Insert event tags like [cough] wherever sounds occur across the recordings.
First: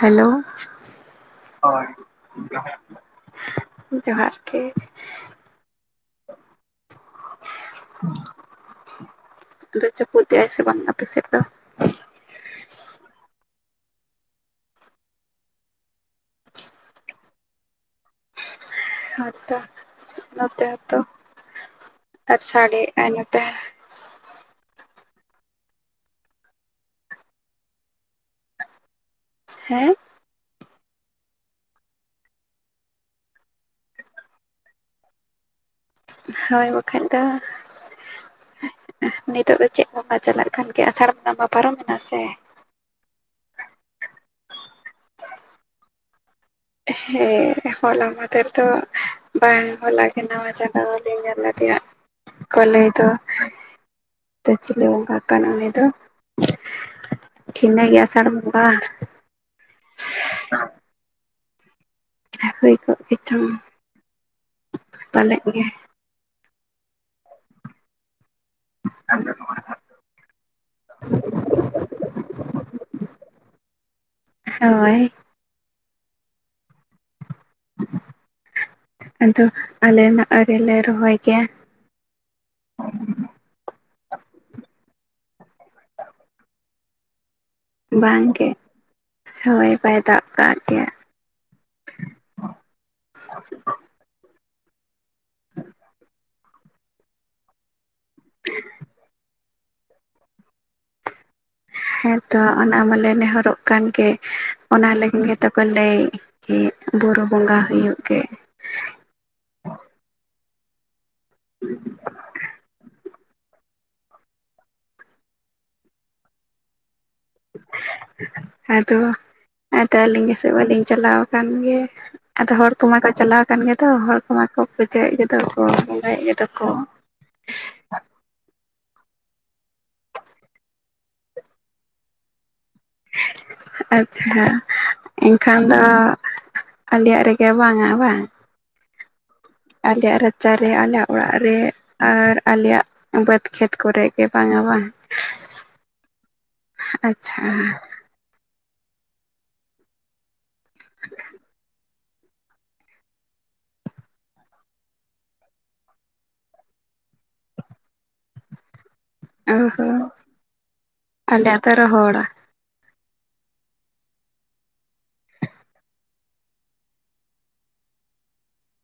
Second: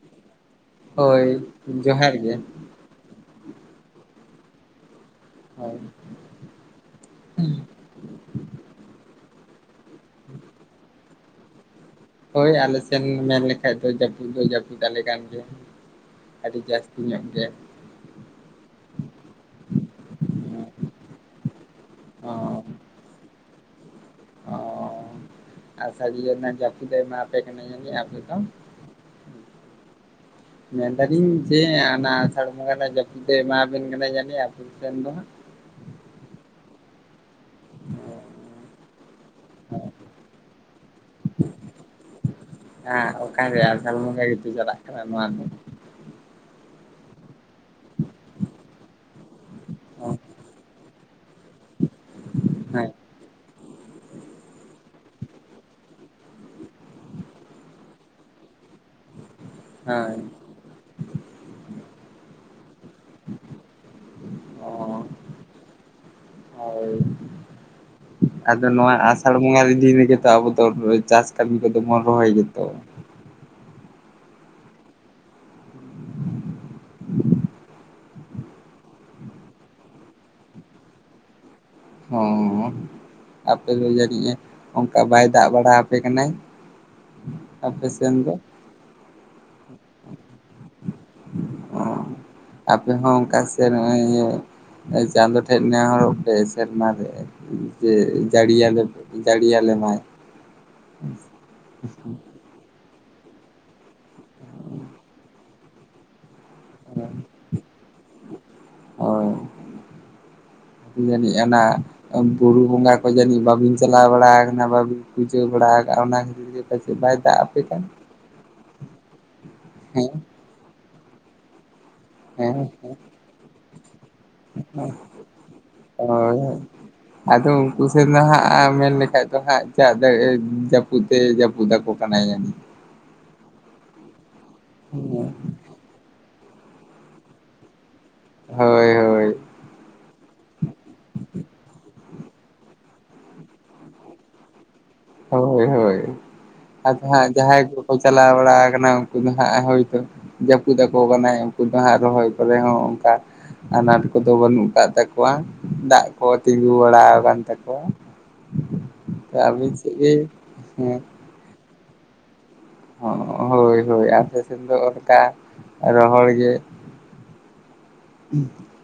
Hello ᱦᱳᱭ ᱡᱚᱦᱟᱨ ᱜᱮ ᱡᱚᱦᱟᱨ ᱜᱮ ᱦᱳᱭ [unintelligible] ᱟᱫᱚ ᱡᱟᱹᱯᱩᱫ ᱞᱮᱫ ᱥᱮ ᱵᱟᱝ ᱟᱯᱮ ᱥᱮᱫ ᱫᱚ ᱦᱳᱭ ᱟᱞᱮ ᱥᱮᱱ ᱢᱮᱱ ᱞᱮᱠᱷᱟ ᱫᱚ ᱡᱟᱹᱯᱩᱫ ᱫᱚ ᱡᱟᱹᱯᱩᱫ ᱟᱞᱮ ᱠᱟᱱ ᱜᱮ ᱟᱹᱰᱤ ᱡᱟᱹᱥᱛᱤ ᱧᱚᱜ ᱜᱮ ᱦᱚᱭᱛᱚ ᱱᱚᱛᱮ ᱦᱚᱸᱛᱚ ᱟᱨ ᱚ ᱥᱟᱰᱮ ᱟᱭᱼᱱᱚᱛᱮ ᱚ [unintelligible] [unintelligible] ᱦᱮᱸ ᱢᱮᱱ ᱫᱟᱞᱤᱧ ᱡᱮ ᱟᱱᱟ ᱟᱥᱟᱲ ᱵᱚᱸᱜᱟ ᱨᱮᱱᱟᱜ ᱡᱟᱹᱯᱩᱫ ᱫᱚ ᱮᱢᱟᱵᱤᱱ ᱠᱟᱱᱟ ᱵᱮᱱ ᱫᱚ ᱦᱳᱭ ᱵᱟᱠᱷᱟᱡ ᱫᱚ ᱱᱤᱛᱳᱜ ᱫᱚ ᱪᱮᱫ ᱵᱚᱸᱜᱟ ᱪᱟᱞᱟᱜ ᱠᱟᱱ ᱜᱮ ᱟᱥᱟᱲ ᱵᱚᱸᱜᱟ ᱢᱟ ᱯᱟᱨᱚᱢᱮᱱᱟ ᱥᱮ ᱦᱮ ᱚᱱᱠᱟᱜᱮ ᱟᱥᱟᱲ ᱵᱚᱸᱜᱟ [inaudible] ᱱᱚᱣᱟ ᱫᱚ ᱦᱮᱸ ᱦᱚᱞᱟ ᱢᱟᱫᱷᱮᱨ ᱫᱚ ᱵᱟᱝ ᱦᱚᱞᱟ ᱜᱮ ᱱᱟᱣᱟ ᱡᱟᱫᱟ ᱞᱮᱧ ᱧᱮᱞ ᱟᱫᱮᱭᱟ ᱠᱚᱞᱮ ᱦᱳᱭ ᱫᱚ ᱛᱚ ᱪᱤᱞᱮ ᱵᱚᱸᱜᱟ ᱠᱟᱱ ᱩᱱᱤ ᱫᱚ? ᱠᱷᱤᱱᱟᱹᱭ ᱜᱮ ᱥᱟ ᱵᱚᱸᱜᱟ ᱦᱮᱸ ᱦᱳᱭ ᱠᱚᱜ ᱜᱮᱪᱚᱝ ᱯᱟᱞᱮᱜ ᱜᱮ ᱦᱚᱭ ᱟᱫᱚ ᱱᱚᱣᱟ ᱟᱥᱟᱲ ᱵᱚᱸᱜᱟ ᱨᱮ ᱫᱤᱱ ᱨᱮᱜᱮᱛᱚ ᱟᱵᱚ ᱫᱚ ᱪᱟᱥ ᱠᱟᱹᱢᱤ ᱠᱚᱫᱚ ᱵᱚᱱ ᱨᱚᱦᱚᱭ ᱜᱮᱫᱚ ᱦᱳᱭ ᱟᱫᱚ ᱟᱞᱮ ᱢᱟ ᱟᱣᱨᱤ ᱞᱮ ᱨᱚᱦᱚᱭ ᱜᱮᱭᱟ ᱚ ᱟᱯᱮ ᱫᱚ ᱡᱟᱹᱱᱤᱡ ᱚᱱᱠᱟ ᱵᱟᱭ ᱫᱟᱜ ᱵᱟᱲᱟ ᱟᱯᱮ ᱠᱟᱱᱟᱭ ᱟᱯᱮ ᱥᱮᱱ ᱫᱚ ᱵᱟᱝᱜᱮ ᱦᱳᱭ ᱵᱟᱭ ᱫᱟᱜ ᱠᱟᱜ ᱜᱮᱭᱟ ᱚ ᱟᱯᱮ ᱦᱚᱸ ᱚᱱᱠᱟ ᱥᱮ ᱱᱚᱜᱼᱚᱭ ᱤᱭᱟᱹ ᱪᱟᱸᱫᱚ ᱴᱷᱮᱡ ᱱᱮᱦᱚᱨᱚᱜ ᱯᱮ ᱥᱮᱨᱢᱟ ᱨᱮ ᱡᱮ ᱡᱟᱹᱲᱤ ᱭᱟᱞᱮ ᱡᱟᱹᱲᱤ ᱭᱟᱞᱮ ᱢᱟᱭ ᱦᱮᱸᱛᱚ ᱚᱱᱟ ᱢᱟᱞᱮ ᱱᱮᱦᱚᱨᱚᱜ ᱠᱟᱱ ᱜᱮ ᱚᱱᱟ ᱞᱟᱹᱜᱤᱫ ᱜᱮᱛᱚ ᱠᱚ ᱞᱟᱹᱭ ᱩᱸᱜ ᱵᱩᱨᱩ ᱵᱚᱸᱜᱟ ᱦᱩᱭᱩᱜ ᱜᱮ ᱦᱳᱭ ᱡᱟᱹᱱᱤᱡ ᱟᱱᱟᱜ ᱵᱩᱨᱩ ᱵᱚᱸᱜᱟ ᱠᱚ ᱡᱟᱹᱱᱤᱡ ᱵᱟᱵᱤᱱ ᱪᱟᱞᱟᱣ ᱵᱟᱲᱟ ᱟᱠᱟᱱᱟ ᱵᱟᱵᱤᱱ ᱯᱩᱡᱟᱹ ᱵᱟᱲᱟ ᱟᱠᱟᱜ ᱚᱱᱟ ᱠᱷᱟᱹᱛᱤᱨ ᱛᱮ ᱵᱟᱥᱮᱡ ᱵᱟᱭ ᱫᱟᱜ ᱟᱯᱮ ᱦᱮᱸ ᱟᱫᱚ ᱟᱫᱚ ᱟᱹᱞᱤᱧ ᱜᱮᱥᱮ ᱵᱟᱹᱞᱤᱧ ᱪᱟᱞᱟᱣ ᱟᱠᱟᱱ ᱜᱮ ᱟᱫᱚ ᱦᱮᱸ ᱦᱚᱲ ᱠᱚ ᱦᱮᱸ ᱢᱟᱠᱚ ᱪᱟᱞᱟᱣ ᱟᱠᱟᱱ ᱜᱮ ᱛᱚ ᱦᱚᱲ ᱠᱚ ᱢᱟᱠᱚ ᱯᱩᱡᱟᱹᱭ ᱮᱫ ᱜᱮᱫᱚ ᱠᱚ ᱵᱚᱸᱜᱟᱭ ᱮᱫ ᱜᱮᱫᱚ ᱠᱚ ᱟᱠᱩ ᱥᱮ ᱫᱚ ᱦᱟᱸᱜ ᱢᱮᱱ ᱞᱮᱠᱟᱱᱡ ᱫᱚ ᱦᱟᱸᱜ ᱪᱟᱜ ᱫᱚᱭ ᱡᱟᱹᱯᱩᱫ ᱡᱟᱹᱯᱩᱫ ᱟᱠᱚ ᱠᱟᱱᱟᱭ ᱡᱟᱹᱱᱤᱡ ᱠᱤ ᱟᱪᱷᱟ ᱮᱱᱠᱷᱟᱱ ᱫᱚ ᱟᱞᱮᱭᱟᱜ ᱨᱮᱜᱮ ᱵᱟᱝ ᱟ ᱵᱟᱝ ᱦᱳᱭ ᱦᱳᱭ ᱟᱞᱮᱭᱟᱜ ᱨᱟᱪᱟᱨᱮ ᱟᱞᱮᱭᱟᱜ ᱚᱲᱟᱜ ᱨᱮ ᱟᱨ ᱟᱞᱮᱭᱟᱜ ᱵᱟᱹᱫᱽ ᱠᱷᱮᱛ ᱠᱚᱨᱮ ᱜᱮ ᱵᱟᱝ ᱟ ᱵᱟᱝ ᱦᱳᱭ ᱦᱳᱭ ᱟᱫᱚ ᱦᱟᱸᱜ ᱟᱪᱪᱷᱟ ᱡᱟᱦᱟᱸ ᱠᱚᱠᱚ ᱪᱟᱞᱟᱣ ᱵᱟᱲᱟ ᱟᱠᱟᱱᱟ ᱩᱱᱠᱩ ᱫᱚ ᱦᱟᱸᱜ ᱦᱳᱭᱛᱚ ᱡᱟᱹᱯᱩᱫ ᱟᱠᱚ ᱠᱟᱱᱟᱭ ᱩᱱᱠᱩ ᱫᱚ ᱦᱟᱸᱜ ᱨᱚᱦᱚᱭ ᱠᱚ ᱨᱮ ᱦᱚᱸ ᱚᱱᱠᱟ ᱟᱱᱟᱴ ᱠᱚᱫᱚ ᱵᱟᱹᱱᱩᱜ ᱟᱠᱟᱫ ᱛᱟᱠᱚᱣᱟ᱾ ᱫᱟᱜ ᱠᱚ ᱛᱤᱸᱜᱩ ᱵᱟᱲᱟ ᱟᱠᱟᱱ ᱛᱟᱠᱚᱣᱟ᱾ [inaudible] ᱟᱵᱤᱱ ᱥᱮᱫ ᱜᱤ ᱦᱮᱸ ᱟᱞᱮ ᱟᱛᱳ ᱨᱮ ᱦᱚᱲ ᱦᱳᱭ ᱦᱳᱭ ᱟᱯᱮ ᱥᱮᱱ ᱫᱚ ᱚᱱᱠᱟ ᱨᱚᱦᱚᱲ ᱜᱮ [inaudible] ᱦᱮᱸ [inaudible]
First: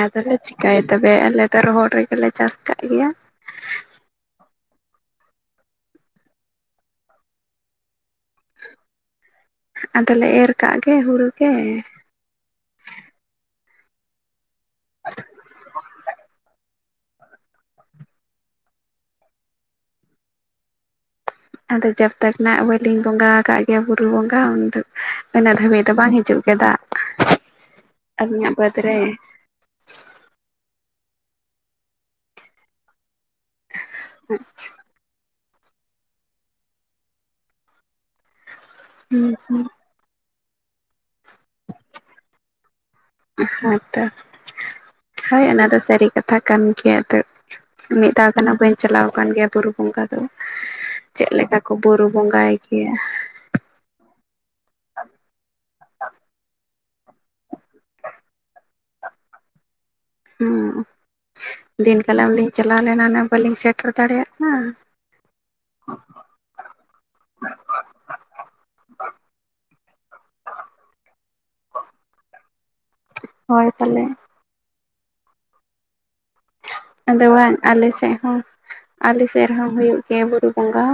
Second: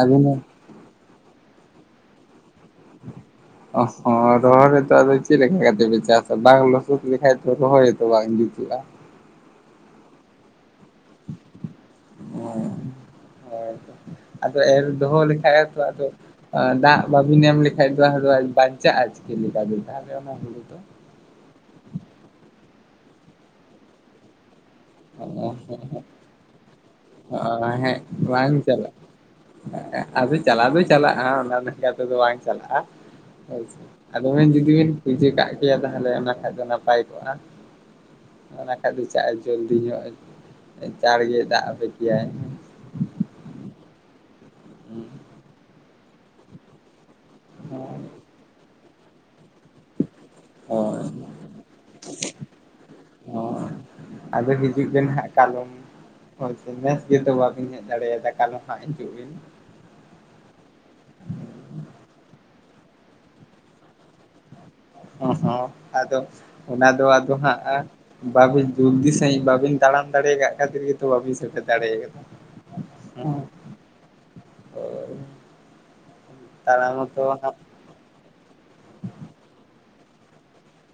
ᱟᱫᱚ ᱞᱮ ᱪᱤᱠᱟᱭᱟ ᱛᱚᱵᱮ ᱟᱞᱮ ᱫᱚ ᱨᱚᱦᱚᱲ ᱨᱮᱜᱮ ᱞᱮ ᱪᱟᱥ ᱠᱟᱜ ᱜᱮᱭᱟ [inaudible] ᱚᱸᱦ ᱚ ᱨᱚᱦᱚᱲ ᱨᱮᱫᱚ ᱟᱫᱚ ᱪᱮᱫ ᱞᱮ ᱞᱮᱠᱟ ᱠᱟᱛᱮ ᱯᱮ ᱪᱟᱥᱟ? ᱵᱟᱝ ᱞᱚᱥᱚᱫ ᱞᱮᱠᱷᱟᱡ ᱛᱚ ᱨᱚᱦᱚᱭ ᱦᱚᱸᱛᱚ ᱵᱟᱝ ᱡᱩᱛᱩᱜᱼᱟ ᱟᱫᱚ ᱞᱮ ᱮᱨ ᱠᱟᱜ ᱜᱮ ᱦᱩᱲᱩ ᱜᱮ ᱦᱚᱭ ᱛᱚ ᱟᱫᱚ ᱮᱨ ᱫᱚᱦᱚ ᱞᱮᱠᱷᱟᱡ ᱦᱮᱸ ᱛᱚ ᱟᱫᱚ ᱫᱟᱜ ᱵᱟᱵᱤᱱ ᱮᱢ ᱞᱮᱠᱷᱟᱡ ᱫᱚ ᱦᱟᱸᱜ ᱵᱟᱧᱪᱟᱜᱼᱟ ᱪᱤᱠᱟᱹ ᱞᱮᱠᱟ ᱛᱮ ᱛᱟᱦᱚᱞᱮ ᱚᱱᱟ ᱦᱩᱲᱩ ᱫᱚ? ᱟᱫᱚ ᱡᱟᱵᱛᱟᱠ ᱵᱟᱞᱤᱧ ᱵᱚᱸᱜᱟ ᱟᱠᱟᱫ ᱜᱮᱭᱟ ᱵᱩᱨᱩ ᱵᱚᱸᱜᱟ ᱚᱱᱛᱮ ᱫᱚ ᱩᱱᱟᱹᱜ ᱫᱷᱟᱹᱵᱤᱡ ᱫᱚ ᱵᱟᱝ ᱦᱤᱡᱩᱜ ᱜᱮᱭᱟ ᱫᱟᱜ ᱚ ᱦᱮᱸ ᱟᱹᱞᱤᱧᱟᱜ ᱵᱟᱝ ᱵᱟᱹᱫᱽ ᱪᱟᱞᱟᱜᱼᱟ ᱨᱮ ᱟᱫᱚ ᱪᱟᱞᱟᱜᱣ ᱫᱚ ᱪᱟᱞᱟᱜᱼᱟ ᱚᱱᱟ ᱞᱮᱠᱟ ᱛᱮᱫᱚ ᱵᱟᱝ ᱪᱟᱞᱟᱜᱼᱟ ᱟᱪᱷᱟ ᱟᱫᱚ ᱵᱤᱱ ᱡᱩᱫᱤ ᱵᱤᱱ ᱤᱡᱟᱹ ᱠᱟᱜ ᱠᱮᱭᱟ ᱛᱟᱦᱚᱞᱮ ᱚᱱᱟ ᱠᱷᱟᱱ ᱫᱚ ᱱᱟᱯᱟᱭ ᱠᱚᱜᱼᱟ ᱚᱱᱟ ᱠᱷᱟᱱ ᱫᱚ ᱪᱟᱜ ᱡᱚᱞᱫᱤ ᱧᱚᱜ ᱪᱟᱲ ᱜᱮ ᱫᱟᱜ ᱟᱯᱮ ᱠᱮᱭᱟᱭ ᱦᱮᱸ ᱛᱚ ᱦᱩᱸ ᱾ ᱦᱳᱭ ᱚᱱᱟ ᱫᱚ ᱥᱟᱹᱨᱤ ᱠᱟᱛᱷᱟ ᱠᱟᱱ ᱜᱮᱭᱟ ᱟᱫᱚ ᱢᱤᱫ ᱫᱷᱟᱣ ᱜᱟᱱ ᱦᱟᱸᱜ ᱵᱟᱹᱧ ᱪᱟᱞᱟᱣ ᱟᱠᱟᱱ ᱜᱮᱭᱟ ᱵᱩᱨᱩ ᱾ ᱚᱝᱠᱟ ᱫᱚ ᱦᱳᱭ ᱪᱮᱜ ᱞᱮᱠᱟ ᱠᱚ ᱵᱩᱨᱩ ᱵᱚᱸᱜᱟᱭ ᱜᱮᱭᱟ ᱾ ᱦᱳᱭ ᱟᱫᱚ ᱦᱤᱡᱩᱜ ᱵᱮᱱ ᱦᱟᱸᱜ ᱠᱟᱞᱚᱢ ᱾ ᱦᱳᱭ ᱥᱮ ᱱᱮᱥ ᱜᱮᱛᱚ ᱵᱟᱵᱤᱱ ᱦᱮᱡ ᱫᱟᱲᱮᱭᱟᱫᱟ ᱠᱟᱞᱚᱢ ᱦᱟᱸᱜ ᱦᱤᱡᱩᱜ ᱵᱤᱱ ᱾ ᱦᱩᱸ ᱫᱤᱱ ᱠᱟᱞᱚᱢ ᱞᱤᱧ ᱪᱟᱞᱟᱣ ᱞᱮᱱᱟ ᱚᱱᱮ ᱠᱟᱹᱞᱤᱧ ᱥᱮᱴᱮᱨ ᱫᱟᱲᱮᱭᱟᱜᱼᱟ ᱾ ᱚᱸᱦᱚᱸ ᱟᱫᱚ ᱚᱱᱟ ᱫᱚ ᱟᱫᱚ ᱦᱟᱸᱜᱼᱟ ᱵᱟᱹᱵᱤᱱ ᱡᱩᱞᱫᱤ ᱥᱟᱺᱦᱤᱡ ᱵᱟᱹᱵᱤᱱ ᱛᱟᱲᱟᱢ ᱫᱟᱲᱮ ᱠᱟᱜ ᱠᱷᱟᱹᱛᱤᱨ ᱜᱮᱛᱚ ᱵᱟᱹᱵᱤᱱ ᱥᱮᱴᱮᱨ ᱫᱟᱲᱮ ᱠᱟᱫᱟ ᱦᱮᱸ ᱦᱳᱭ ᱛᱟᱞᱮ ᱦᱳᱭ ᱛᱟᱲᱟᱢ ᱢᱟᱛᱚ ᱟᱫᱚ ᱵᱟᱝ ᱟᱞᱮ ᱥᱮᱫ ᱦᱚᱸ ᱟᱞᱮ ᱥᱮᱫ ᱨᱮᱦᱚᱸ ᱦᱩᱭᱩᱜ ᱜᱮᱭᱟ ᱵᱩᱨᱩ ᱵᱚᱸᱜᱟ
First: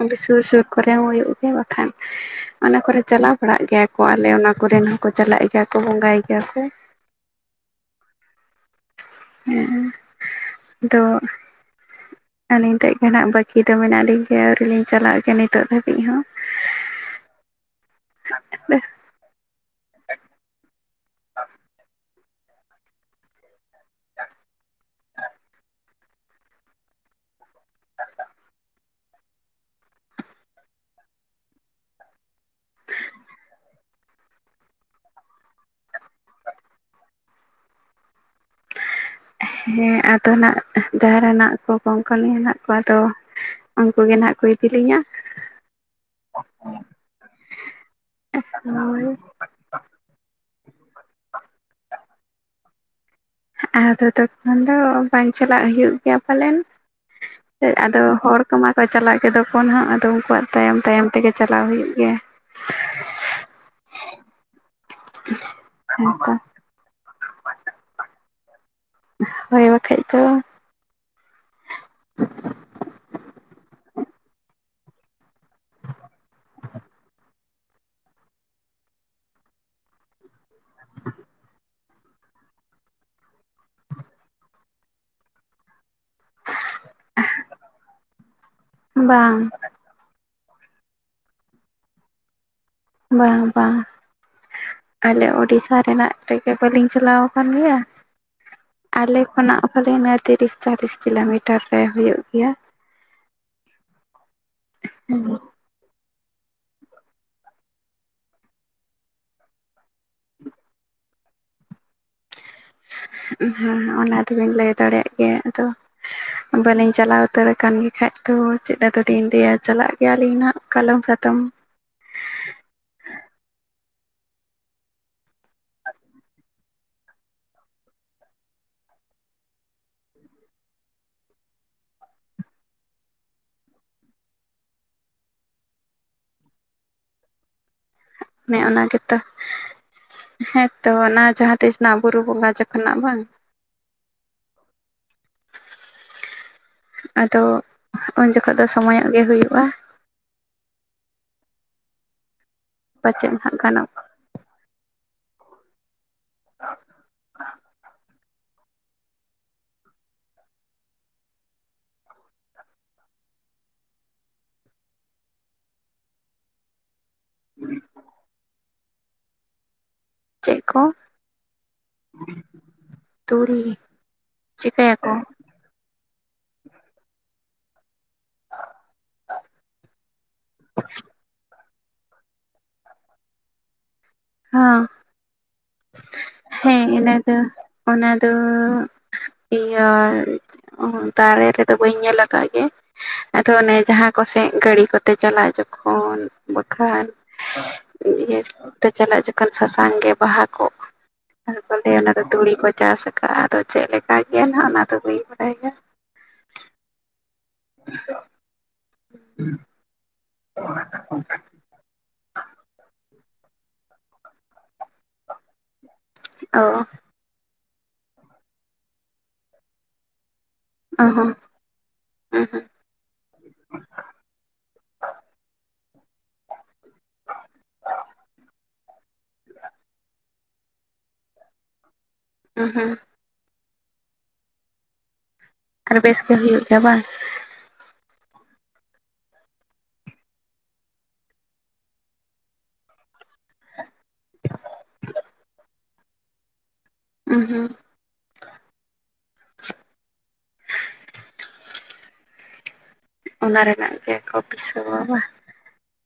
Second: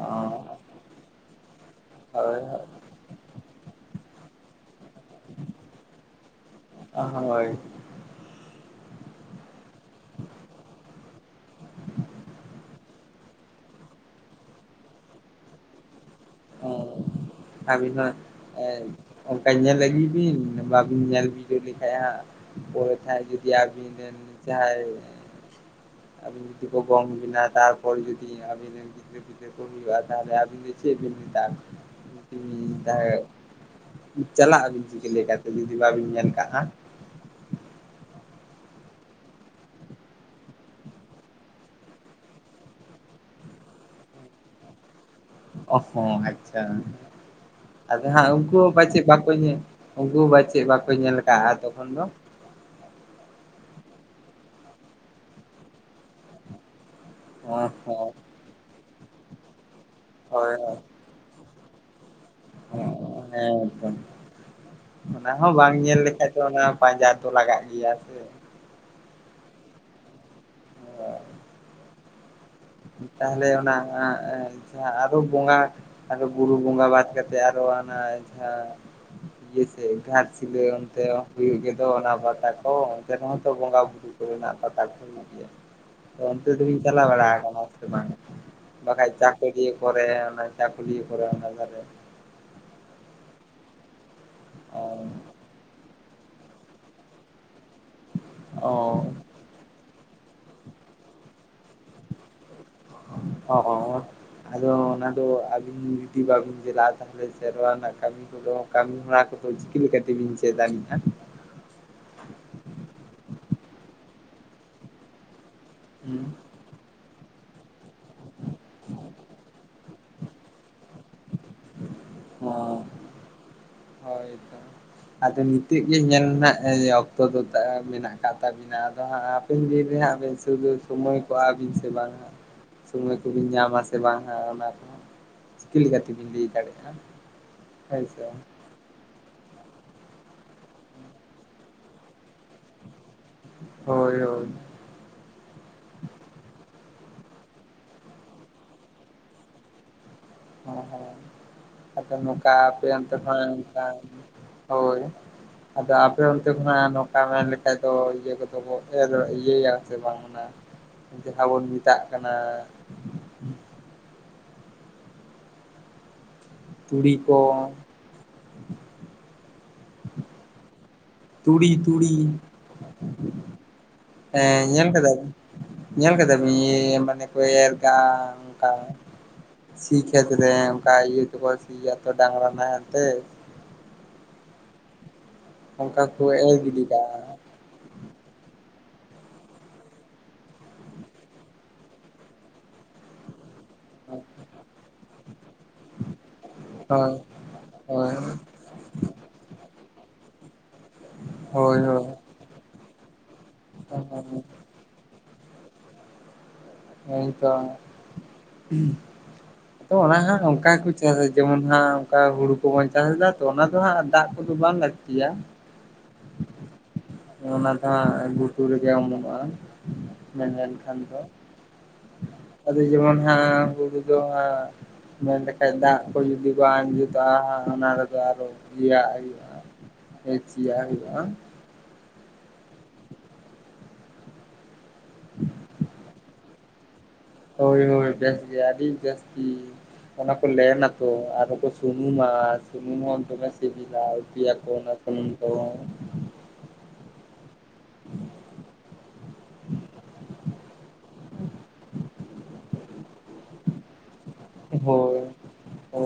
ᱚᱸᱰᱮ ᱥᱩᱨ ᱥᱩᱨ ᱠᱚᱨᱮ ᱦᱚᱸ ᱦᱩᱭᱩᱜ ᱜᱮᱭᱟ ᱵᱟᱠᱷᱟᱱ ᱦᱟᱸᱜ ᱚᱱᱟ ᱠᱚᱨᱮ ᱪᱟᱞᱟᱣ ᱯᱟᱲᱦᱟᱜ ᱜᱮᱭᱟ ᱠᱚ ᱟᱞᱮ ᱚᱱᱟ ᱠᱚᱨᱮᱱ ᱦᱚᱸᱠᱚ ᱪᱟᱞᱟᱜ ᱜᱮᱭᱟ ᱠᱚ ᱵᱚᱸᱜᱟᱭ ᱜᱮᱭᱟ ᱠᱚ ᱳ ᱦᱳᱭ ᱦᱮᱸᱜ ᱮ ᱟᱫᱚ ᱟᱹᱞᱤᱧ ᱛᱮᱜ ᱱᱟᱦᱟᱜ ᱵᱟᱹᱠᱤ ᱫᱚ ᱢᱮᱱᱟᱜ ᱞᱤᱧ ᱜᱮᱭᱟ ᱟᱹᱣᱨᱤ ᱞᱤᱧ ᱪᱟᱞᱟᱜ ᱜᱮᱭᱟ ᱱᱤᱛᱚᱜ ᱫᱷᱟᱹᱵᱤᱡ ᱦᱚᱸ ᱾ ᱚᱸ ᱟᱹᱵᱤᱱ ᱦᱟᱸᱜ ᱮ ᱚᱱᱠᱟ ᱧᱮᱞ ᱟᱹᱜᱩᱭ ᱵᱤᱱ ᱵᱟᱵᱤᱱ ᱧᱮᱞ ᱵᱤᱡᱟᱹᱣ ᱞᱮᱠᱷᱟᱡ ᱦᱟᱜ ᱯᱚᱨᱮ ᱛᱮ ᱦᱟᱜ ᱡᱚᱫᱤ ᱟᱵᱤᱱ ᱨᱮᱱ ᱡᱟᱦᱟᱸᱭ ᱟᱹᱵᱤᱱ ᱡᱩᱫᱤ ᱠᱚ ᱜᱚᱝ ᱵᱤᱱᱟ ᱛᱟᱨᱯᱚᱨ ᱡᱩᱫᱤ ᱟᱹᱵᱤᱱ ᱨᱤᱱ ᱜᱤᱫᱽᱨᱟᱹ ᱯᱤᱫ ᱠᱚ ᱦᱩᱭᱩᱜᱼᱟ ᱛᱟᱦᱚᱞᱮ ᱟᱵᱤᱱ ᱫᱚ ᱪᱮᱫ ᱵᱤᱱ ᱦᱟᱛᱟᱣ [unintelligible] ᱪᱟᱞᱟᱜ ᱟᱹᱵᱤᱱ ᱪᱤᱠᱟᱹ ᱞᱮᱠᱟ ᱛᱮ ᱡᱩᱫᱤ ᱵᱟᱵᱤᱱ ᱧᱮᱞ ᱠᱟᱜ ᱠᱷᱟᱱ ᱾ ᱦᱮᱸ ᱟᱫᱚ ᱱᱟᱸᱜ ᱡᱟᱦᱟᱸ ᱨᱮᱱᱟᱜ ᱠᱚ ᱜᱳᱝ ᱠᱟᱞᱤᱧᱟ ᱱᱟᱜ ᱠᱚ ᱟᱫᱚ ᱩᱱᱠᱩ ᱜᱮ ᱱᱦᱟᱜ ᱠᱩ ᱠᱤᱨᱤᱧᱟ ᱾ ᱚᱸᱦ-ᱦᱚᱸ ᱟᱪᱪᱷᱟ, ᱟᱫᱚ ᱦᱟᱸᱜ ᱩᱱᱠᱩ ᱦᱚᱸ ᱯᱟᱪᱮᱜ ᱦᱳᱭ ᱵᱟᱠᱚ ᱧᱮ ᱩᱱᱠᱩ ᱵᱟᱪᱮᱫ ᱵᱟᱠᱚ ᱧᱮᱞ ᱟᱠᱟᱜᱼᱟ ᱛᱚᱠᱷᱚᱱ ᱫᱚ? ᱟᱫᱚ ᱛᱚᱠᱷᱚᱱ ᱫᱚ ᱵᱟᱝ ᱪᱟᱞᱟᱜ ᱦᱩᱭᱩᱜ ᱜᱮᱭᱟ ᱯᱟᱞᱮᱱ ᱾ ᱦᱚᱸ ᱟᱫᱚ ᱦᱚᱸ ᱦᱚᱲ ᱠᱚᱢᱟ ᱠᱚ ᱪᱟᱞᱟᱜ ᱜᱚ ᱫᱚ ᱠᱚᱦᱟᱸᱜ ᱟᱫᱚ ᱩᱱᱠᱩᱣᱟᱜ ᱦᱳᱭ ᱛᱟᱭᱚᱢ ᱛᱟᱭᱚᱢ ᱛᱮᱜᱮ ᱪᱟᱞᱟᱣ ᱦᱩᱭᱩᱜ ᱜᱮᱭᱟ ᱦᱮᱸᱛᱚ ᱚᱱᱟ ᱦᱚᱸ ᱵᱟᱝ ᱧᱮᱞ ᱞᱮᱠᱷᱟᱡ ᱦᱮᱸᱛᱚ ᱫᱚ ᱚᱱᱟ ᱯᱟᱸᱡᱟ ᱫᱚ ᱞᱟᱜᱟᱜ ᱜᱮᱭᱟ ᱥᱮ ᱦᱳᱭ ᱵᱟᱠᱷᱟᱡ ᱫᱚ [unintelligible] ᱛᱟᱦᱞᱮ ᱚᱱᱟ ᱡᱟᱦᱟᱸ ᱟᱨᱚ ᱵᱚᱸᱜᱟ ᱟᱨᱚ ᱵᱩᱨᱩ ᱵᱚᱸᱜᱟ ᱵᱟᱫ ᱠᱟᱛᱮ ᱟᱨᱚ ᱚᱱᱟ ᱡᱟᱦᱟᱸ ᱤᱭᱟᱹ ᱥᱮ ᱜᱷᱟᱴᱥᱤᱞᱟᱹ ᱚᱱᱛᱮ ᱦᱩᱭᱩᱜ ᱚᱱᱟ ᱯᱟᱛᱟ ᱠᱚ ᱚᱱᱛᱮ ᱨᱮᱦᱚᱸᱛᱚ ᱵᱚᱸᱜᱟ ᱵᱩᱨᱩ ᱠᱚᱨᱮᱱᱟᱜ ᱯᱟᱛᱟ ᱠᱚ ᱦᱩᱭᱩᱜ ᱜᱮᱭᱟ [inaudible] ᱛᱚ ᱚᱱᱛᱮ ᱫᱟᱵᱮᱱ ᱪᱟᱞᱟ ᱵᱟᱲᱟ ᱢᱟᱥ ᱵᱟᱝ ᱵᱟᱠᱷᱟᱡ ᱵᱟᱝ ᱪᱟᱠᱩᱞᱤᱭᱟ, ᱠᱚᱨᱮ ᱚᱱᱟ ᱪᱟᱠᱩᱞᱳᱭᱟᱹ ᱠᱚᱨᱮ ᱚᱱᱟᱠᱚᱨᱮ ᱵᱟᱝ ᱵᱟᱝ ᱚ ᱟᱞᱮ ᱳᱰᱤᱥᱥᱟ ᱨᱮᱱᱟᱜ ᱵᱟᱹᱞᱤᱧ ᱪᱟᱞᱟᱣ ᱟᱠᱟᱱ ᱜᱮᱭᱟ ᱟᱞᱮ ᱚ ᱠᱷᱚᱱᱟᱜ ᱠᱷᱟᱹᱞᱤ ᱱᱚᱣᱟ ᱛᱤᱨᱤᱥ ᱪᱟᱞᱤᱥ ᱠᱤᱞᱳᱢᱤᱴᱟᱨ ᱨᱮ ᱦᱩᱭᱩᱜ ᱜᱮᱭᱟ ᱚ ᱟᱫᱚ ᱚᱱᱟ ᱫᱚ ᱡᱩᱫᱤ ᱵᱟᱵᱤᱱ ᱪᱟᱞᱟᱜᱼᱟ ᱛᱟᱦᱚᱞᱮ ᱥᱮᱨᱣᱟ ᱨᱮᱱᱟᱜ ᱠᱟᱹᱢᱤ ᱠᱚᱫᱚ ᱠᱟᱹᱢᱤ ᱦᱚᱨᱟ ᱠᱚ ᱪᱤᱠᱤ ᱛᱮᱵᱤᱱ ᱪᱮᱫ ᱫᱟᱲᱮᱭᱟᱜ-ᱟ ᱦᱮᱸ ᱚᱱᱟ ᱛᱚᱵᱮᱱ ᱞᱟᱹᱭ ᱫᱟᱲᱮᱭᱟᱜ ᱜᱮᱭᱟ ᱟᱫᱚ ᱦᱮᱸ ᱵᱟᱹᱞᱤᱧ ᱪᱟᱞᱟᱣ ᱩᱛᱟᱹᱨ ᱟᱠᱟᱱ ᱜᱮ ᱠᱷᱟᱡ ᱫᱚ ᱪᱮᱠᱟᱛᱮᱞᱤᱧ ᱞᱟᱹᱭ ᱟ ᱪᱟᱞᱟᱜ ᱧᱮᱞ ᱟᱹᱞᱤᱧ ᱦᱟᱜ ᱠᱟᱞᱚᱢ ᱥᱟᱛᱚᱢ [unintelligible] ᱦᱳᱭ ᱛᱚ ᱟᱫᱚ ᱱᱤᱛᱚᱜ ᱜᱮ ᱧᱮᱞ ᱨᱮᱱᱟᱜ ᱚᱠᱛᱚ ᱫᱚ ᱢᱮᱱᱟᱜ ᱠᱟᱫ ᱛᱟᱢᱮᱱᱟᱜᱼᱟ ᱟᱫᱚ ᱦᱟᱸᱜ ᱟᱵᱮᱱ ᱨᱮᱵᱮᱱ ᱥᱩᱫᱩ ᱥᱚᱢᱚᱭ ᱠᱚᱜ ᱵᱤᱱ ᱥᱮ ᱵᱟᱝ ᱥᱚᱢᱚᱭ ᱠᱚᱵᱤᱱ ᱧᱟᱢᱟ ᱥᱮ ᱵᱟᱝᱟ ᱚᱱᱟ ᱨᱮᱦᱚᱸ ᱪᱤᱠᱟᱹ ᱞᱮᱠᱟ ᱛᱮᱵᱤᱱ ᱞᱟᱹᱭ ᱫᱟᱲᱮᱭᱟᱜᱼᱟ ᱟᱪᱪᱷᱟ ᱚᱱᱮ ᱚᱱᱟ ᱜᱮᱛᱚ ᱦᱮᱸ ᱛᱚ ᱚᱱᱟ ᱡᱟᱦᱟᱸ ᱛᱤᱥ ᱨᱮᱱᱟᱜ ᱵᱩᱨᱩ ᱵᱚᱸᱜᱟ ᱡᱚᱠᱷᱚᱱᱟᱜ ᱵᱟᱝ ᱦᱳᱭ ᱦᱳᱭ ᱟᱫᱚ ᱩᱱ ᱡᱚᱠᱷᱚᱱ ᱫᱚ ᱥᱚᱢᱚᱭᱚᱜ ᱜᱮ ᱦᱩᱭᱩᱜᱼᱟ ᱦᱮ ᱦᱮ ᱟᱫᱚ ᱱᱚᱝᱠᱟ ᱟᱯᱮᱭᱟ ᱚᱱᱛᱮ ᱯᱟᱪᱮᱫ ᱠᱷᱚᱱ ᱦᱟᱸᱜ ᱚᱱᱠᱟ ᱜᱟᱱᱚᱜ ᱦᱳᱭ ᱟᱫᱚ ᱟᱯᱮ ᱚᱱᱛᱮ ᱠᱷᱚᱱᱟᱜ ᱱᱚᱝᱠᱟ ᱢᱮᱱ ᱞᱮᱠᱷᱟᱡ ᱫᱚ ᱤᱭᱟᱹ ᱠᱚᱫᱚ ᱚ ᱤᱭᱟᱹᱭᱟ ᱥᱮ ᱵᱟᱝ ᱚᱱᱟ ᱡᱟᱦᱟᱸ ᱵᱚᱱ ᱢᱮᱛᱟᱜ ᱠᱟᱱᱟ ᱛᱩᱲᱤ ᱠᱚ ᱪᱮᱫ ᱠᱚ? ᱛᱩᱲᱤ-ᱛᱩᱲᱤ ᱛᱩᱲᱤ ᱦᱮᱸ ᱧᱮᱞ ᱠᱮᱫᱟ ᱪᱤᱠᱟᱹᱭᱟᱠᱚ ᱧᱮᱞ ᱠᱮᱫᱟ ᱵᱤ ᱤᱭᱮᱻ ᱢᱟᱱᱮ ᱠᱚ ᱮᱨ ᱫᱟ ᱚᱱᱠᱟ ᱥᱤ ᱠᱷᱮᱛ ᱨᱮ ᱚᱱᱠᱟ ᱤᱭᱟᱹ ᱛᱮᱠᱚ ᱤᱭᱟᱹ ᱛᱮ ᱰᱟᱝᱨᱟ ᱱᱟᱦᱮᱞ ᱛᱮ ᱾ ᱦᱮᱸ ᱤᱱᱟᱹ ᱫᱚ [unintelligible] ᱚᱱᱟ ᱫᱚ ᱤᱭᱟᱹ ᱫᱟᱲᱮ ᱨᱮᱫᱚ ᱵᱟᱹᱧ ᱧᱮᱞ ᱟᱠᱟᱫ ᱜᱮ ᱟᱫᱚ ᱚᱱᱮ ᱡᱟᱦᱟᱸ ᱠᱚᱥᱮᱫ ᱜᱟᱹᱲᱤ ᱠᱚᱛᱮ ᱪᱟᱞᱟᱜ ᱡᱚᱠᱷᱚᱱ ᱵᱟᱠᱷᱟᱱ ᱦᱳᱭ ᱦᱳᱭ ᱤᱭᱟᱹ ᱛᱮ ᱪᱟᱞᱟᱜ ᱡᱚᱠᱷᱚᱱ ᱥᱟᱥᱟᱝ ᱜᱮ ᱵᱟᱦᱟ ᱟ ᱠᱚ ᱦᱳᱭ ᱞᱟᱹᱭᱟ ᱦᱳᱭ ᱚᱱᱟ ᱫᱚ ᱛᱩᱲᱤ ᱠᱚ ᱪᱟᱥ ᱟᱠᱟᱜ-ᱟ ᱟᱫᱚ ᱪᱮᱫ ᱞᱮᱠᱟ ᱜᱮᱭᱟ ᱱᱟᱦᱱᱟᱜ ᱚᱱᱟ ᱫᱚ ᱵᱟᱹᱧ ᱵᱟᱲᱟᱭᱟ ᱦᱮᱸᱛᱚ ᱟᱫᱚ ᱚᱱᱟᱦᱚᱜ ᱱᱚᱝᱠᱟ ᱜᱮᱠᱚ ᱪᱟᱥᱟ ᱡᱮᱢᱚᱱ ᱦᱟᱸᱜ ᱚᱱᱠᱟ ᱦᱩᱲᱩ ᱠᱚᱵᱚᱱ ᱪᱟᱥ ᱮᱫᱟ ᱛᱚ ᱚᱱᱟ ᱫᱚ ᱦᱟᱸᱜ ᱫᱟᱜ ᱠᱚᱫᱚ ᱵᱟᱝ ᱞᱟᱹᱠᱛᱤᱭᱟ ᱚ ᱚᱱᱟ ᱫᱚ ᱦᱟᱸᱜ ᱜᱷᱩᱴᱩ ᱨᱮᱜᱮ [unintelligible] ᱢᱮᱱᱟᱜ-ᱟ ᱟᱱ ᱫᱚ ᱚᱦᱚᱸ ᱩᱦᱩᱸ ᱟᱫᱚ ᱡᱮᱢᱚᱱ ᱦᱟᱸᱜ ᱩᱱᱠᱩ ᱫᱚ ᱢᱮᱱ ᱞᱮᱠᱷᱟᱡ ᱫᱟᱜ ᱠᱚ ᱡᱩᱫᱤ ᱠᱚ ᱟᱸᱡᱮᱛᱟ ᱚᱱᱟ ᱨᱮᱫᱚ ᱟᱨᱚ ᱤᱭᱟᱹ ᱟᱜ ᱦᱩᱭᱩᱜᱼᱟ ᱾ ᱦᱮᱪ ᱥᱤᱭᱟᱜ ᱦᱩᱭᱩᱜ-ᱟ ᱾ ᱩᱸᱦ-ᱦᱩᱸ ᱾ [unintelligible] ᱟᱨ ᱵᱮᱥ ᱜᱮ ᱦᱩᱭᱩᱜ ᱜᱮᱭᱟ ᱵᱟᱝ? ᱦᱳᱭ ᱦᱳᱭ ᱵᱮᱥ ᱜᱮᱭᱟ ᱟᱹᱰᱤ ᱡᱟᱹᱥᱛᱤ ᱚᱱᱟ ᱠᱚ ᱞᱮᱱ ᱟᱠᱚ ᱟᱨ ᱠᱚ ᱥᱩᱱᱩᱢᱟ, ᱥᱩᱱᱩᱢ ᱦᱚᱸ ᱫᱚᱢᱮ ᱥᱤᱵᱤᱞᱟ ᱩᱛᱩᱭᱟ ᱠᱚ ᱾ ᱚᱱᱟ [unintelligible] ᱩᱸᱦ-ᱦᱩᱸ ᱾ ᱚᱱᱟ ᱨᱮᱱᱟᱜ ᱜᱮᱠᱚ ᱯᱤᱥᱟᱹᱣᱟ ᱵᱟ ᱚ ᱾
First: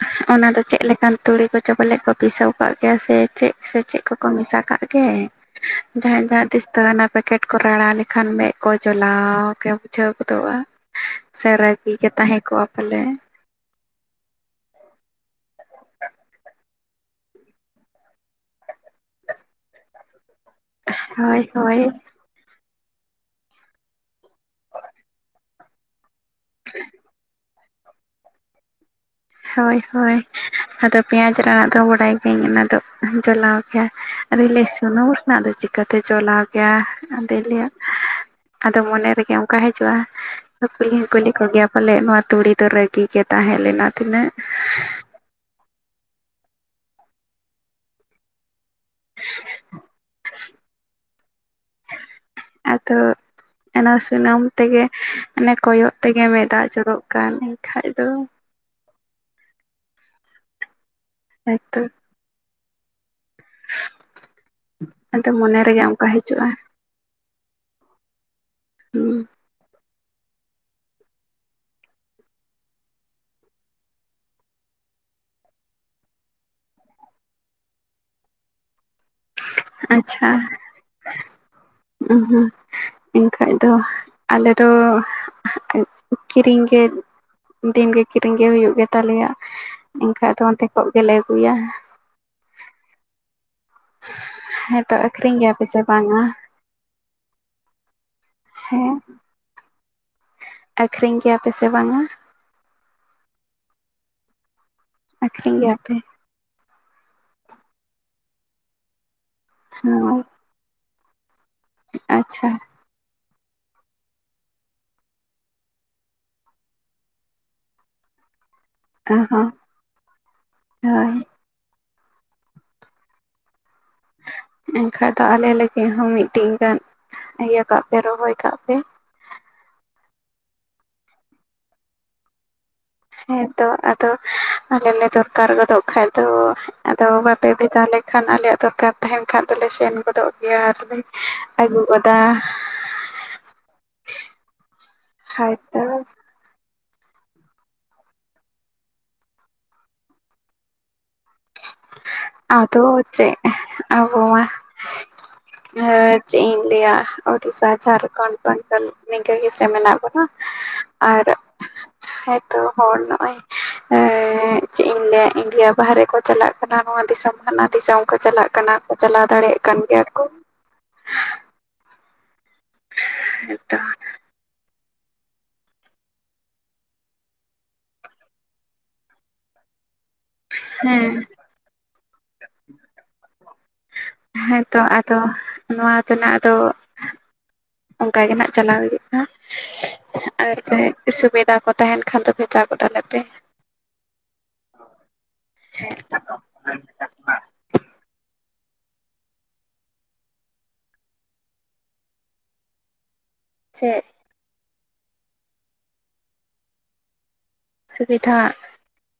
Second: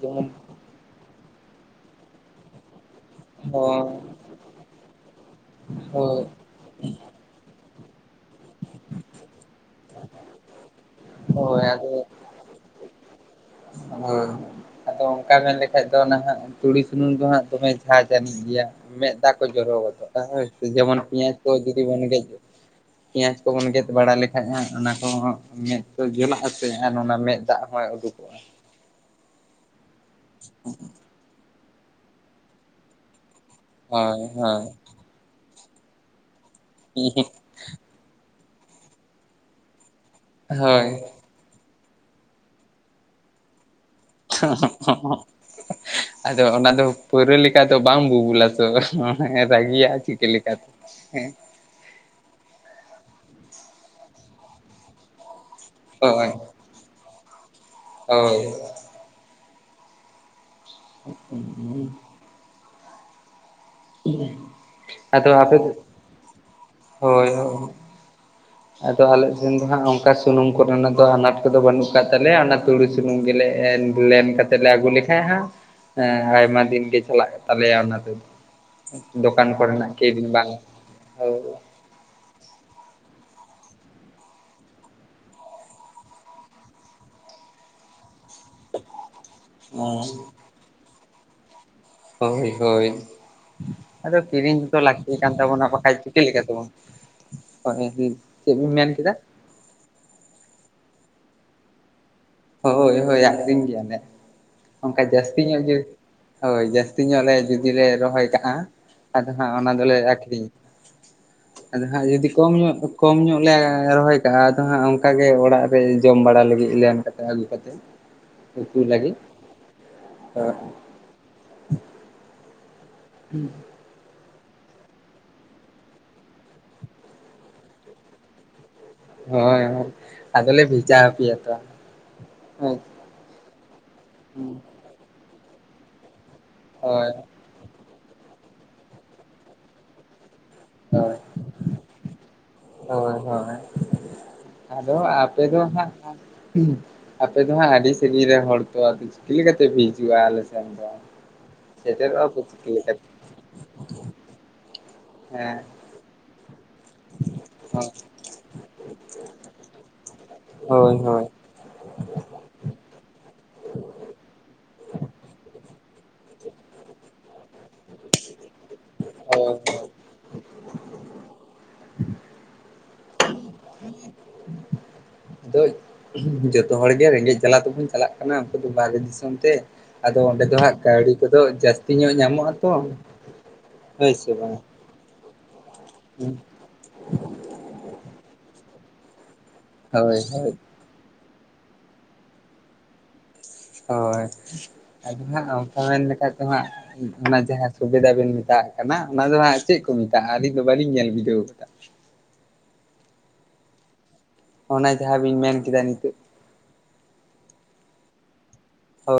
ᱡᱮᱢᱚᱱ ᱚᱱᱟ ᱫᱚ ᱪᱮᱫ ᱞᱮᱠᱟᱱ ᱛᱩᱲᱤ ᱠᱚᱪᱚ ᱯᱟᱞᱮ ᱠᱚ ᱯᱤᱥᱟᱹᱣ ᱠᱟᱜ ᱜᱮᱭᱟ ᱥᱮ ᱪᱮᱜ ᱥᱮ ᱦᱳᱭ ᱪᱮᱜ ᱠᱚᱠᱚ ᱢᱮᱥᱟ ᱠᱟᱜ ᱜᱮ ᱦᱳᱭ ᱡᱟᱦᱟᱸᱭ ᱡᱟᱦᱟᱸ ᱛᱤᱥ ᱛᱚ ᱚᱱᱟ ᱯᱮᱠᱮᱴ ᱠᱚ ᱨᱟᱲᱟ ᱞᱮᱠᱷᱟᱱ ᱢᱮᱫ ᱠᱚ ᱪᱚᱞᱟᱣ ᱜᱮ ᱵᱩᱡᱷᱟᱹᱣ ᱜᱚᱫᱚᱜᱼᱟ, ᱥᱮ ᱦᱳᱭ ᱟᱫᱚ ᱨᱟᱹᱜᱤ ᱜᱮ ᱛᱟᱦᱮᱸ ᱠᱚᱜᱼᱟ ᱯᱟᱞᱮ? [unintelligible] ᱚᱝᱠᱟ ᱢᱮᱱ ᱞᱮᱠᱷᱟᱡ ᱫᱚ ᱱᱟᱦᱟᱜ ᱛᱩᱲᱤ ᱥᱩᱱᱩᱢ ᱫᱚᱦᱟᱸᱜ ᱫᱚᱢᱮ ᱡᱷᱟᱹᱡᱽ ᱟᱹᱱᱤᱡ ᱜᱮᱭᱟ ᱾ ᱢᱮᱜ ᱫᱟᱜ ᱠᱚ ᱡᱚᱨᱚ ᱜᱚᱫᱚᱜ-ᱟ ᱦᱳᱭ ᱥᱮ ᱡᱮᱢᱚᱱ ᱯᱮᱸᱭᱟᱡ ᱦᱳᱭ ᱠᱚ ᱦᱳᱭ ᱡᱩᱫᱤ ᱵᱚᱱ ᱜᱮᱜ ᱯᱮᱸᱭᱟᱡᱽ ᱠᱚᱵᱚᱱ ᱜᱮᱫ ᱵᱟᱲᱟ ᱞᱮᱠᱟᱱ ᱚᱱᱟ ᱠᱚᱦᱚᱸ ᱢᱮᱫ ᱫᱚ ᱡᱚᱞᱟᱜ ᱟᱥᱮ ᱟᱨ ᱚᱱᱟ ᱢᱮᱫ ᱫᱟᱜ ᱦᱚᱸᱭ ᱩᱰᱩᱠᱚᱜᱼᱟ ᱦᱳᱭ ᱦᱳᱭ ᱦ [unintelligible] ᱟᱫᱚ ᱯᱮᱸᱭᱟᱡᱽ ᱨᱮᱱᱟᱜ ᱫᱚ ᱵᱟᱰᱟᱭ ᱜᱮᱹᱧ ᱚᱱᱟ ᱫᱚ ᱡᱚᱞᱟᱣ ᱜᱮᱭᱟ ᱦᱳᱭ ᱟᱫᱚ ᱞᱟ, ᱦᱳᱭ ᱭ ᱤᱧ ᱥᱩᱱᱩᱢ ᱨᱮᱱᱟ ᱫᱚ ᱪᱤᱠᱟᱹᱠᱟ ᱪᱤᱠᱟ, ᱛᱮ ᱡᱚᱞᱟᱣ ᱜᱮᱭᱟ ᱟᱫᱚᱭ ᱞᱟᱹᱭᱟ ᱟᱫᱚ ᱢᱚᱱᱮ ᱨᱮᱜᱮ ᱚᱱᱠᱟ ᱦᱤᱡᱩᱜᱼᱟ ᱦᱚ ᱦᱳᱭ ᱠᱩᱞᱤ ᱦᱚᱧ ᱠᱩᱞᱤ ᱠᱚ ᱜᱮᱭᱟ ᱯᱟᱞᱮ ᱱᱚᱣᱟ ᱛᱩᱲᱤ ᱫᱚ ᱨᱟᱹᱜᱤ ᱜᱮ ᱛᱟᱦᱮ ᱞᱮᱱᱟ ᱛᱤᱱᱟᱹᱜ [unintelligible] ᱟᱫᱚ ᱚᱱᱟ ᱫᱚ ᱯᱟᱹᱣᱨᱟᱹ ᱞᱮᱠᱟ ᱫᱚ ᱵᱟᱝ ᱵᱩᱵᱩᱞᱟ ᱛᱚ ᱨᱟᱹᱜᱤᱭᱟ ᱪᱤᱠᱟᱹ ᱞᱮᱠᱟᱛᱮ ᱦᱮᱸ ᱾ ᱟᱛᱚ ᱚᱱᱟ ᱥᱩᱱᱩᱢ ᱛᱮᱜᱮ ᱟᱱᱮ ᱠᱚᱭᱚᱜ ᱛᱮᱜᱮ ᱦᱳᱭ ᱢᱮ ᱫᱟᱜ ᱡᱚᱨᱚᱜ ᱠᱟᱱ ᱮᱱᱠᱷᱟᱡ ᱫᱚ ᱦᱳᱭ [unintelligible] ᱦᱳᱭ ᱛᱚ ᱟᱫᱚ ᱟᱯᱮ ᱢᱚᱱᱮ ᱫᱚ, ᱨᱮᱜᱮ ᱚᱱᱠᱟ ᱦᱤᱡᱩᱜᱼᱟ ᱦᱳᱭ ᱦᱳᱭ ᱾ ᱟᱫᱚ ᱦᱩᱸ ᱟᱞᱮ ᱥᱮᱱ ᱫᱚ ᱦᱟᱸᱜ ᱚᱱ ᱚᱱᱠᱟ ᱥᱩᱱᱩᱢ ᱠᱚᱨᱮᱱᱟᱜ ᱫᱚ ᱟᱱᱟᱴ ᱠᱚᱫᱚ ᱵᱟᱹᱱᱩᱜ ᱠᱟᱫ ᱛᱟᱞᱮᱭᱟ ᱚᱱᱟ ᱛᱩᱲᱤ ᱥᱩᱱᱩᱢ ᱜᱮᱞᱮ ᱮ ᱵᱩ ᱞᱮᱱ ᱠᱟᱛᱮ ᱞᱮ ᱟᱹᱜᱩ ᱞᱮ ᱦᱮᱸ ᱦᱮᱸ ᱟᱭᱢᱟ ᱫᱤᱱ ᱜᱮ ᱪᱟᱞᱟᱜ ᱛᱟᱞᱮᱭᱟ ᱚᱱᱟ ᱛᱮᱫᱚ ᱾ ᱫᱚᱠᱟᱱ ᱠᱚᱨᱮᱱᱟᱜ ᱠᱮ [inaudible] ᱫᱤᱱ ᱵᱟᱝ ᱦᱩᱸ ᱮᱱᱠᱷᱟᱡ ᱫᱚ ᱟᱞᱮ ᱫᱚ ᱠᱤᱨᱤᱧ ᱜᱮ ᱫᱤᱱ ᱜᱮ ᱼᱼ ᱠᱤᱨᱤᱧ ᱜᱮ ᱦᱩᱭᱩᱜ ᱜᱮ ᱛᱟᱞᱮᱭᱟ ᱮᱱᱠᱷᱟᱡ ᱦᱳᱭ ᱫᱚ ᱚᱱᱛᱮ ᱠᱚᱡ ᱜᱮᱞᱮ ᱟᱹᱜᱩᱭᱟ ᱦᱳᱭ ᱦᱳᱭ ᱟᱫᱚ ᱠᱤᱨᱤᱧ ᱦᱚᱛᱚ ᱦᱮᱸᱛᱚ ᱞᱟᱹᱠᱛᱤ ᱠᱟᱱ ᱟᱹᱠᱷᱨᱤᱧ ᱜᱮᱭᱟᱯᱮ ᱛᱟᱵᱚᱱᱟ ᱥᱮ ᱵᱟᱠᱷᱟᱡ ᱪᱤᱠᱟᱹ ᱵᱟᱝᱟ ᱞᱮᱠᱟ ᱛᱮᱵᱚᱱᱼᱼ ᱦᱚᱭ [inaudible] ᱪᱮᱫ ᱵᱤᱱ ᱢᱮᱱ ᱦᱮᱸ ᱠᱮᱫᱟ ᱟᱹᱠᱷᱨᱤᱧ ᱠᱮᱭᱟᱯᱮ ᱥᱮ ᱵᱟᱝ -ᱟ ᱦᱳᱭ ᱦᱳᱭ ᱟᱹᱠᱷᱨᱤᱧ ᱜᱮᱭᱟᱞᱮ ᱚᱝᱠᱟ ᱡᱟᱹᱥᱛᱤ ᱟᱹᱠᱷᱨᱤᱧ ᱧᱚᱜ ᱡᱚᱫᱤᱼᱼ ᱜᱮᱭᱟᱯᱮ ᱦᱳᱭ ᱡᱟᱹᱥᱛᱤ ᱧᱚᱜ ᱞᱮ ᱡᱩᱫᱤ ᱞᱮ ᱨᱚᱦᱚᱭ ᱠᱟᱜᱼᱟ ᱟᱫᱚ ᱦᱟᱸᱜ ᱚᱱᱟ ᱫᱚᱞᱮ ᱦᱳᱭ ᱟᱠᱷᱨᱤᱧᱟ ᱟᱫ ᱦᱟᱜ ᱡᱩᱫᱤ ᱟᱪᱪᱷᱟ ᱠᱚᱢ ᱧᱚᱜ ᱠᱚᱢ ᱧᱚᱜ ᱞᱮ ᱨᱚᱦᱚᱭ ᱠᱟᱜᱼᱟ ᱟᱫᱚ ᱦᱟᱸᱜ ᱚᱱᱠᱟ ᱜᱮ ᱚᱲᱟᱜ ᱨᱮ ᱡᱚᱢ ᱵᱟᱲᱟ ᱞᱟᱹᱜᱤᱫ ᱞᱮᱱ ᱟᱹᱜᱩ ᱠᱟᱛᱮᱫ ᱩᱛᱩ ᱞᱟᱹᱜᱤᱫ ᱚ ᱦᱚᱸ ᱦᱳᱭ ᱦᱮᱸ ᱮᱱᱠᱷᱟᱡ ᱫᱚ ᱟᱞᱮ ᱞᱟᱹᱜᱤᱫ ᱦᱚᱸ ᱢᱤᱫᱴᱤᱡ ᱜᱟᱱ ᱤᱭᱟᱹ ᱠᱟᱜ ᱯᱮ ᱨᱚᱦᱚᱭ ᱠᱟᱜ ᱯᱮ ᱦᱳᱭ ᱦᱳᱭ ᱟᱫᱚ ᱞᱮ ᱵᱷᱮᱡᱟ ᱟᱯᱮᱭᱟ ᱛᱚ ᱦᱮᱸ ᱛᱚ ᱟᱫᱚ ᱦᱮᱸ ᱟᱞᱮ ᱞᱮ ᱫᱚᱨᱠᱟᱨ ᱜᱚᱫᱚᱜ ᱠᱷᱟᱡ ᱫᱚ ᱟᱫᱚ ᱦᱳᱭ ᱵᱷᱮᱡᱟ ᱞᱮ ᱠᱷᱟᱱ ᱟᱞᱮᱭᱟᱜ ᱫᱚᱨᱠᱟᱨ ᱛᱟᱦᱮᱸᱱ ᱠᱷᱟᱱ ᱫᱚ ᱞᱮ ᱥᱮᱱ ᱜᱚᱫᱚᱜᱼᱟ ᱜᱮᱭᱟ ᱛᱚᱵᱮ ᱟᱹᱜᱩ ᱜᱚᱫᱟ ᱦᱳᱭ ᱦᱳᱭ ᱟᱫᱚ ᱟᱯᱮ ᱫᱚ ᱦᱚᱭᱛᱚ ᱦᱟᱸᱜ ᱟᱯᱮ ᱫᱚ ᱦᱟᱸᱜ ᱟᱹᱰᱤ ᱥᱟᱺᱜᱤᱧ ᱨᱮᱱ ᱦᱚᱲ ᱛᱚ ᱪᱤᱠᱟ, ᱠᱟᱛᱮ ᱯᱮ ᱦᱤᱡᱩᱼᱟ ᱟᱞᱮ ᱥᱮ ᱫᱚ ᱥᱮᱴᱮᱨᱚᱜᱼᱟ ᱯᱮ ᱪᱤᱠᱟᱹ ᱟᱫᱚ ᱞᱮᱠᱟᱛᱮ ᱪᱮ ᱟᱵᱚᱢᱟ ᱦᱮᱸ ᱦᱮᱸ ᱪᱮᱫ ᱤᱧ ᱞᱟᱹᱭᱟ ᱩᱲᱤᱥᱥᱟ ᱦᱳᱭ ᱡᱷᱟᱲᱠᱷᱚᱸᱰ ᱵᱮᱜᱚᱞ ᱱᱤᱜᱟᱹ ᱜᱮ ᱥᱮ ᱢᱮᱱᱟᱜ ᱵᱚᱱᱟ ᱦᱳᱭ ᱦᱳᱭ ᱟᱨ [unintelligible] ᱦᱚᱭᱛᱚ ᱦᱚᱲ ᱱᱚᱜᱼᱚᱭ ᱪᱮᱫ ᱤᱧ ᱞᱟᱹᱭᱟ ᱤᱱᱰᱤᱭᱟ ᱵᱟᱦᱨᱮ ᱠᱚ ᱪᱟᱞᱟᱜ ᱦᱟᱱᱟ ᱱᱚᱣᱟ ᱫᱤᱥᱚᱢ ᱦᱟᱱᱟ ᱫᱤᱥᱚᱢ ᱠᱚ ᱪᱟᱞᱟᱜ ᱠᱟᱱᱟ ᱠᱚ ᱪᱟᱞᱟᱣ ᱫᱟᱲᱮᱭᱟᱜ ᱠᱟᱱ ᱦᱳᱭ ᱜᱮᱭᱟ ᱠᱚ [unintelligible] ᱦᱮᱸ ᱛᱚ ᱟᱫᱚ ᱡᱚᱛᱚ ᱦᱚᱲ ᱜᱮ ᱨᱮᱸᱜᱮᱡ ᱡᱟᱞᱟ ᱛᱮᱵᱚᱱ ᱪᱟᱞᱟᱜ ᱠᱟᱱᱟ ᱩᱱᱠᱩ ᱫᱚ ᱵᱟᱦᱨᱮ ᱫᱤᱥᱚᱢ ᱛᱮ ᱟᱫᱚ ᱚᱸᱰᱮ ᱫᱚ ᱦᱟᱸᱜ ᱦᱮᱸ ᱠᱟᱹᱣᱰᱤ ᱠᱚᱫᱚ ᱡᱟᱹᱥᱛᱤ ᱧᱚᱜ ᱧᱟᱢᱚᱜ-ᱟ ᱛᱚ ᱦᱳᱭ ᱥᱮ ᱵᱟᱝ ᱦᱮᱸᱛᱚ ᱟᱫᱚ ᱱᱚᱣᱟ ᱛᱮᱱᱟᱜ ᱫᱚ ᱚᱱᱠᱟ ᱜᱮ ᱱᱟᱜ ᱪᱟᱞᱟᱣ ᱤᱫᱤᱜ ᱠᱟᱱᱟ ᱦᱳᱭ ᱦᱳᱭ ᱟᱨ ᱥᱩᱵᱤᱫᱟ ᱠᱚ ᱛᱟᱦᱮᱸᱱ ᱠᱷᱟᱱ ᱫᱚ ᱵᱷᱮᱡᱟ ᱜᱚᱫ ᱟᱞᱮ ᱯᱮ ᱦᱳᱭ ᱟᱫᱚ ᱦᱟᱜ ᱚᱱᱠᱟ ᱢᱮᱱ ᱞᱮᱠᱷᱟᱱ ᱫᱚ ᱦᱟᱸᱜ ᱚᱱᱟ ᱡᱟᱦᱟᱸ ᱥᱩᱵᱤᱫᱟ ᱵᱮᱱ ᱢᱮᱛᱟᱜ ᱠᱟᱱᱟ ᱚᱱᱟ ᱫᱚ ᱦᱟᱸᱜ ᱪᱮᱫ ᱠᱚ ᱢᱮᱛᱟᱜᱼᱟ ᱟᱹᱞᱤᱧ ᱫᱚ ᱵᱟᱹᱞᱤᱧ ᱧᱮᱞ ᱵᱤᱰᱟᱹᱣ ᱟᱠᱟᱫᱟ ᱪᱮᱫ ᱚᱱᱟ ᱡᱟᱦᱟᱸ ᱵᱤᱱ ᱢᱮᱱ ᱠᱮᱫᱟ ᱱᱤᱛᱚᱜ ᱥᱩᱵᱤᱫᱷᱟ ᱦᱳᱭ